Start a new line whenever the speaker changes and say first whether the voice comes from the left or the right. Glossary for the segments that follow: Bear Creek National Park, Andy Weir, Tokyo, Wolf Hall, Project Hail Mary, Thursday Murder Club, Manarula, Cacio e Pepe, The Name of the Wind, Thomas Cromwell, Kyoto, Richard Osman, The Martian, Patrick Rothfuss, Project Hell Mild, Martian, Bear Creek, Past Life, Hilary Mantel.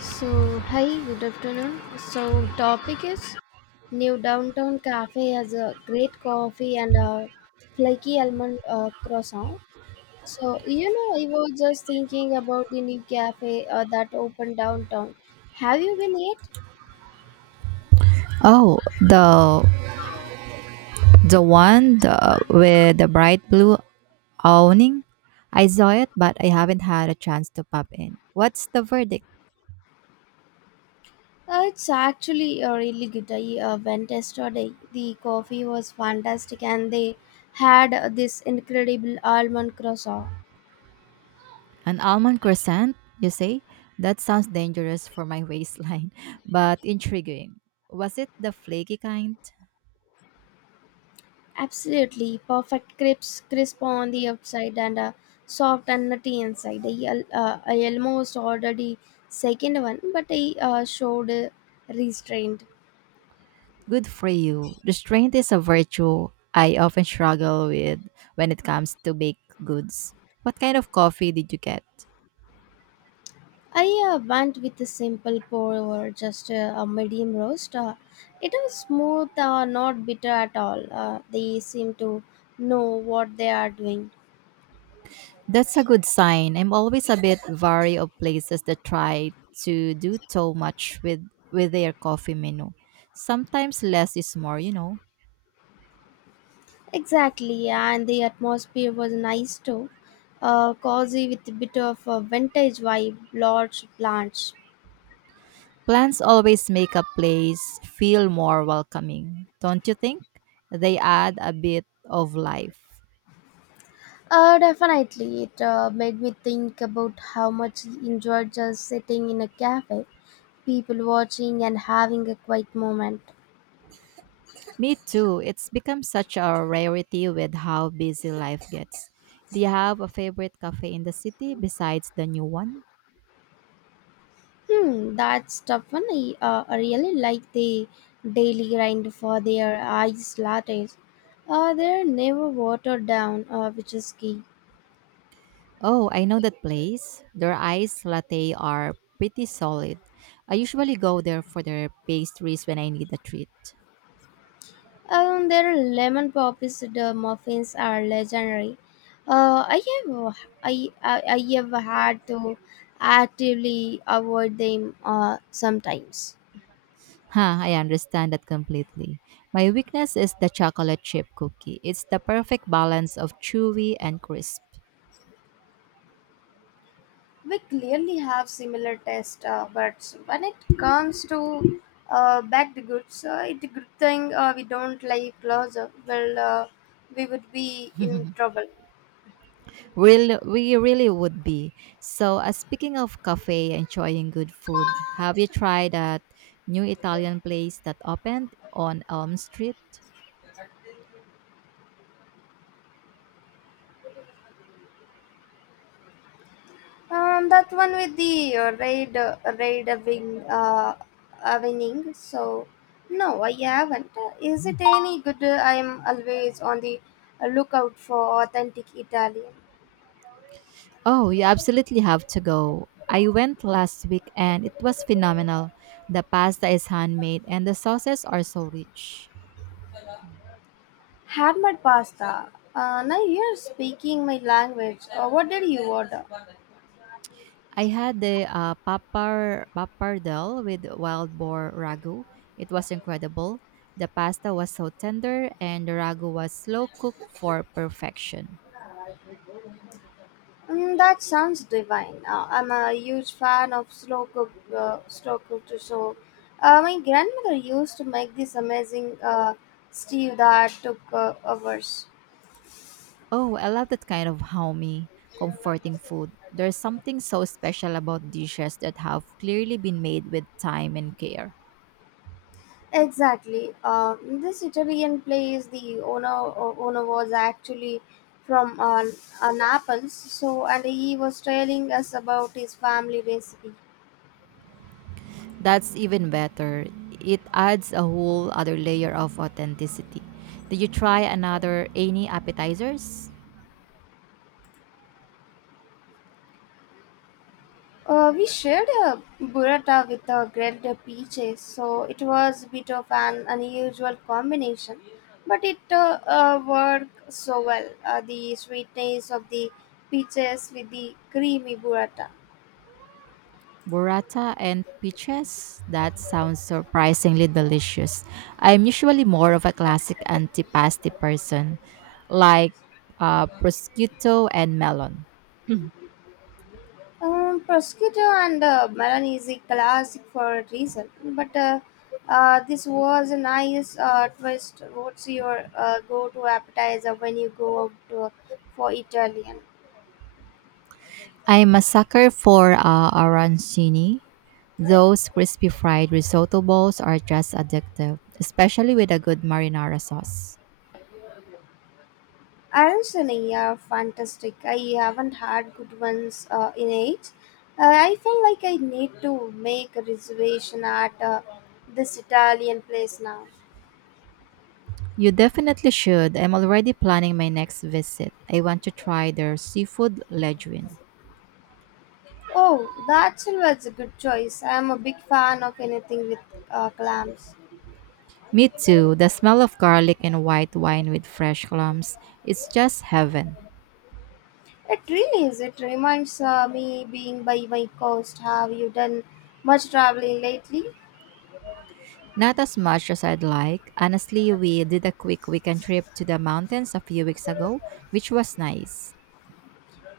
left: So, hi, good afternoon. So, topic is new downtown cafe has a great coffee and a flaky almond croissant. So, you know, I was just thinking about the new cafe that opened downtown. Have you been yet?
right: Oh, the one the, with the bright blue awning. I saw it, but I haven't had a chance to pop in. What's the verdict?
left: It's actually really good. I went yesterday. The coffee was fantastic and they had this incredible almond croissant.
right: An almond croissant, you say? That sounds dangerous for my waistline, but intriguing. Was it the flaky kind?
left: Absolutely perfect crisp on the outside and soft and nutty inside. I almost ordered the second one, but I showed restraint.
right: Good for you. Restraint is a virtue I often struggle with when it comes to baked goods. What kind of coffee did you get?
left: I went with a simple pour over just a medium roast. It was smooth, not bitter at all. They seem to know what they are doing.
right: That's a good sign. I'm always a bit wary of places that try to do too much with their coffee menu. Sometimes less is more, you know.
left: Exactly, and the atmosphere was nice too. Cozy with a bit of a vintage vibe, large plants.
right: Plants always make a place feel more welcoming, don't you think? They add a bit of life.
left: Definitely. It made me think about how much I enjoyed just sitting in a cafe, people watching, and having a quiet moment.
right: Me too. It's become such a rarity with how busy life gets. Do you have a favorite cafe in the city besides the new one?
left: Hmm, that's tough one. I really like the daily grind for their ice lattes. They're never watered down, which is key.
right: Oh, I know that place. Their iced latte are pretty solid. I usually go there for their pastries when I need a treat.
left: Their lemon poppies the muffins are legendary. Uh, I have I have had to actively avoid them sometimes.
right: Huh, I understand that completely. My weakness is the chocolate chip cookie. It's the perfect balance of chewy and crisp.
left: We clearly have similar taste, but when it comes to bagged goods, it's a good thing we don't like closer. Well, we would be in trouble.
right: Well, we really would be. So, speaking of cafe, enjoying good food, have you tried that new Italian place that opened on Elm Street?
left: That one with the raid wing winning. So no, I haven't. Is it any good? I am always on the lookout for authentic Italian.
right: Oh, you absolutely have to go. I went last week and it was phenomenal. The pasta is handmade and the sauces are so rich.
left: Had my pasta. Now you're speaking my language. What did you order?
right: I had the papar pappardelle with wild boar ragu. It was incredible. The pasta was so tender, and the ragu was slow cooked for perfection.
left: Mm, that sounds divine. I'm a huge fan of slow cooked. So, my grandmother used to make this amazing stew that took hours.
right: Oh, I love that kind of homey, comforting food. There's something so special about dishes that have clearly been made with time and care.
left: Exactly. This Italian place, the owner was actually from Naples, so and he was telling us about his family recipe.
right: That's even better. It adds a whole other layer of authenticity. Did you try another any appetizers?
left: We shared a burrata with grilled peaches, so it was a bit of an unusual combination, but it worked so well. The sweetness of the peaches with the creamy burrata.
right: Burrata and peaches? That sounds surprisingly delicious. I'm usually more of a classic antipasti person, like prosciutto and melon.
left: Prosciutto and melon is a classic for a reason, but this was a nice twist. What's your go-to appetizer when you go out to, for Italian?
right: I'm a sucker for arancini. Those crispy fried risotto bowls are just addictive, especially with a good marinara sauce.
left: Arancini are fantastic. I haven't had good ones in age. I feel like I need to make a reservation at this Italian place now.
right: You definitely should. I'm already planning my next visit. I want to try their seafood leguine.
left: Oh, that was a good choice. I'm a big fan of anything with clams.
right: Me too. The smell of garlic and white wine with fresh clams, it's just heaven.
left: It really is. It reminds me being by my coast. Have you done much traveling lately?
right: Not as much as I'd like. Honestly, we did a quick weekend trip to the mountains a few weeks ago, which was nice.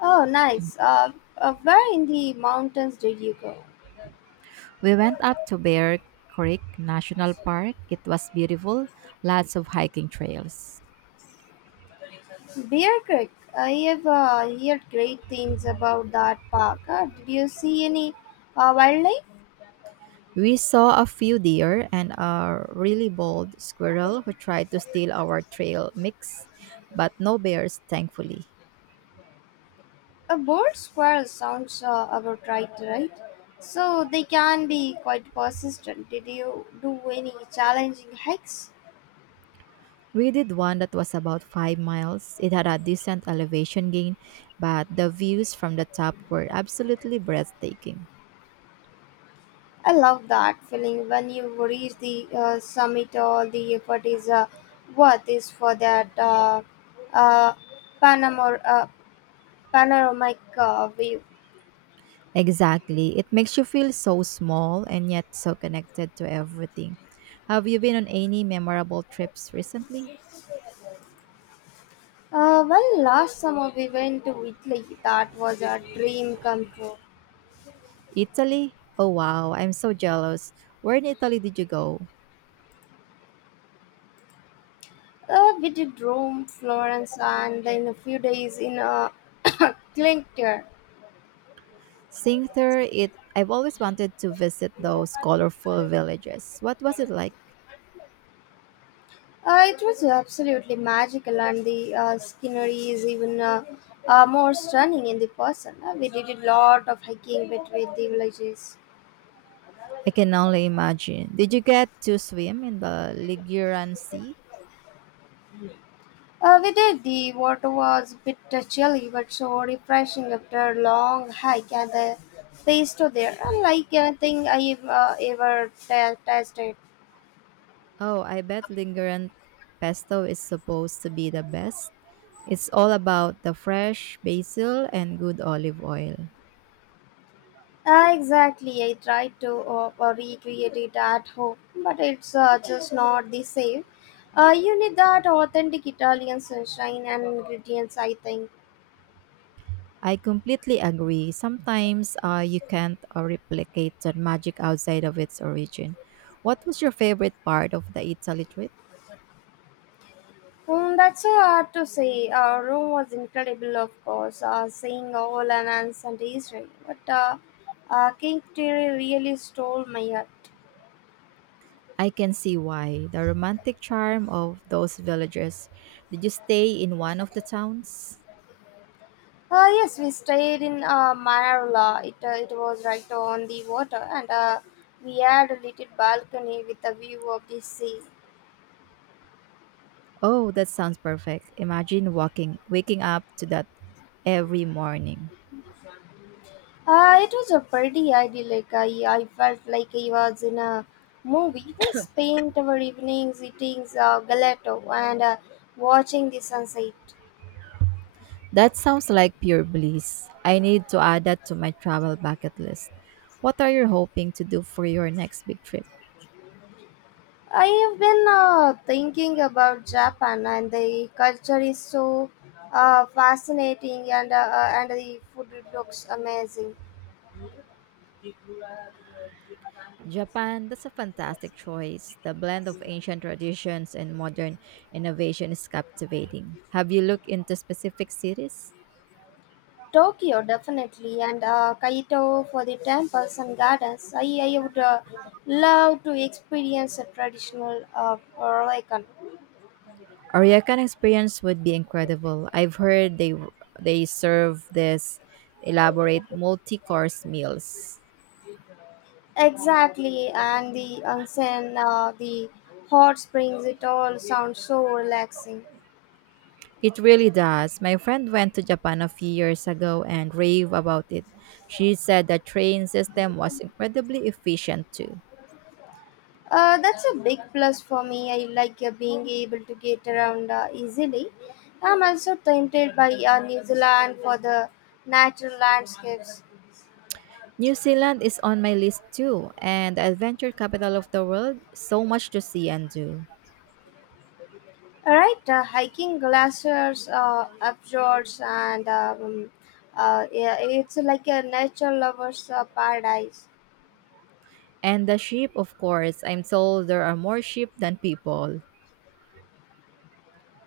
left: Oh, nice. Where in the mountains did you go?
right: We went up to Bear Creek National Park. It was beautiful, lots of hiking trails.
left: Bear Creek. I have heard great things about that park. Did you see any wildlife?
right: We saw a few deer and a really bold squirrel who tried to steal our trail mix, but no bears, thankfully.
left: A bird squirrel sounds about right, right? So they can be quite persistent. Did you do any challenging hikes?
right: We did one that was about 5 miles. It had a decent elevation gain, but the views from the top were absolutely breathtaking.
left: I love that feeling when you reach the summit, all the effort is worth is for that uh, panamor- uh, panoramic view.
right: Exactly. It makes you feel so small and yet so connected to everything. Have you been on any memorable trips recently?
left: Well, last summer we went to Italy. That was a dream come true.
right: Italy? Oh wow, I'm so jealous. Where in Italy did you go?
left: We did Rome, Florence, and in a few days in Clincture.
right: Singter, it I've always wanted to visit those colorful villages. What was it like?
left: It was absolutely magical, and the scenery is even more stunning in the person. We did a lot of hiking between the villages.
right: I can only imagine. Did you get to swim in the Liguran Sea?
left: We did. The water was a bit chilly, but so refreshing after a long hike and the pesto there, unlike anything I tasted.
right: Oh, I bet Liguran pesto is supposed to be the best. It's all about the fresh basil and good olive oil.
left: Ah, exactly. I tried to recreate it at home, but it's just not the same. You need that authentic Italian sunshine and ingredients, I think.
right: I completely agree. Sometimes you can't replicate that magic outside of its origin. What was your favorite part of the Italy trip?
left: Mm, that's so hard to say. Our room was incredible, of course, seeing all and ants and Israel. But King Terry really stole my heart.
right: I can see why. The romantic charm of those villages. Did you stay in one of the towns?
left: Yes, we stayed in Manarula. It was right on the water, and we had a little balcony with a view of the sea.
right: Oh, that sounds perfect. Imagine walking, waking up to that every morning.
left: It was a pretty idyllic. I felt like I was in a movie. We spent our evenings eating gelato and watching the sunset.
right: That sounds like pure bliss. I need to add that to my travel bucket list. What are you hoping to do for your next big trip?
left: I have been thinking about Japan and the culture is so fascinating and the food looks amazing.
right: Japan, that's a fantastic choice. The blend of ancient traditions and modern innovation is captivating. Have you looked into specific cities?
left: Tokyo definitely and Kaito for the temples and gardens. I would love to experience a traditional Royal.
right: Ariakan experience would be incredible. I've heard they serve this elaborate multi-course meals.
left: Exactly, and the onsen, the hot springs, it all sounds so relaxing.
right: It really does. My friend went to Japan a few years ago and raved about it. She said the train system was incredibly efficient too.
left: That's a big plus for me. I like being able to get around easily. I'm also tempted by New Zealand for the natural landscapes.
right: New Zealand is on my list too, and the adventure capital of the world, so much to see and do.
left: All right, hiking glaciers, fjords, and yeah, it's like a nature lover's paradise.
right: And the sheep, of course. I'm told there are more sheep than people.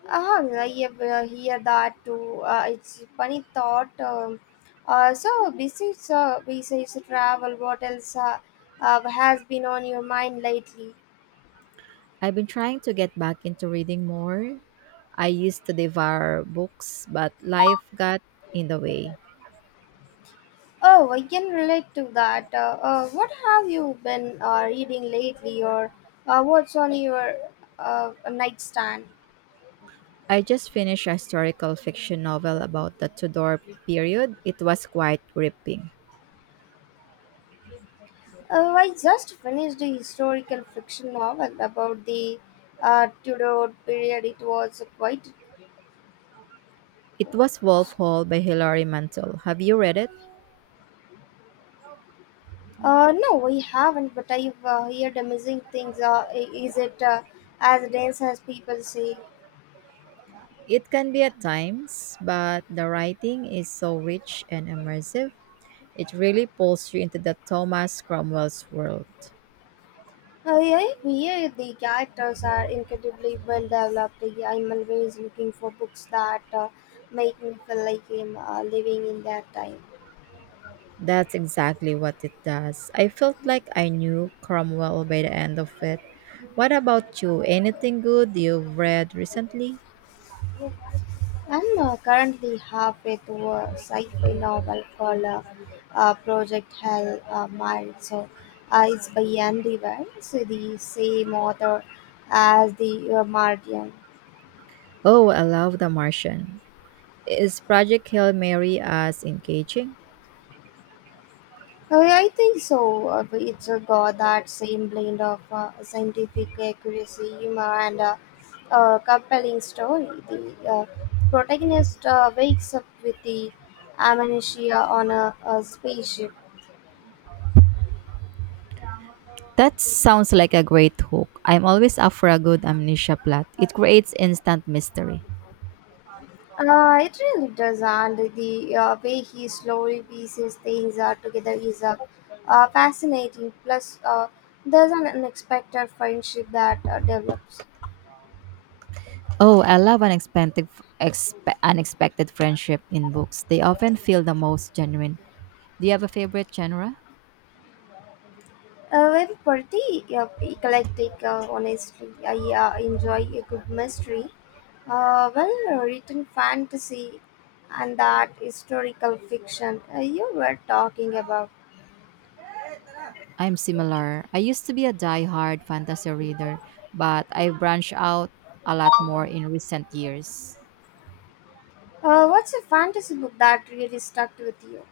left: Uh-huh, I have hear that too. It's funny thought. So besides besides travel, what else has been on your mind lately?
right: I've been trying to get back into reading more. I used to devour books, but life got in the way.
left: Oh, I can relate to that. What have you been reading lately, or what's on your nightstand?
right: I just finished a historical fiction novel about the Tudor period. It was quite gripping.
left: I just finished a historical fiction novel about the Tudor period. It was quite.
right: It was Wolf Hall by Hilary Mantel. Have you read it?
left: No, we haven't, but I've heard amazing things. Is it as dense as people say?
right: It can be at times, but the writing is so rich and immersive. It really pulls you into the Thomas Cromwell's world.
left: Yeah, the characters are incredibly well developed. Yeah, I'm always looking for books that make me feel like I'm living in that time.
right: That's exactly what it does. I felt like I knew Cromwell by the end of it. What about you? Anything good you've read recently?
left: I'm currently halfway through a sci-fi novel called Project Hell Mild. So it's by Andy Weir, so the same author as the Martian.
right: Oh, I love The Martian. Is Project Hail Mary as engaging?
left: Yeah, I think so. But it's got that same blend of scientific accuracy, humor, and a compelling story. The protagonist wakes up with the amnesia on a spaceship.
right: That sounds like a great hook. I'm always up for a good amnesia plot. It creates instant mystery.
left: It really does, and the way he slowly pieces things together is fascinating. Plus, there's an unexpected friendship that develops.
right: Oh, I love unexpected friendship in books. They often feel the most genuine. Do you have a favorite genre?
left: Very pretty, eclectic, honestly. I enjoy a good mystery, well written fantasy, and that historical fiction you were talking about.
right: I'm similar. I used to be a die-hard fantasy reader, but I've branched out a lot more in recent years.
left: What's a fantasy book that really stuck with you?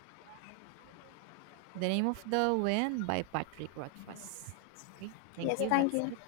right: The Name of the Wind by Patrick Rothfuss. Okay, thank
left: Yes,
right: you.
left: thank
right: That's
left: you.
right: it.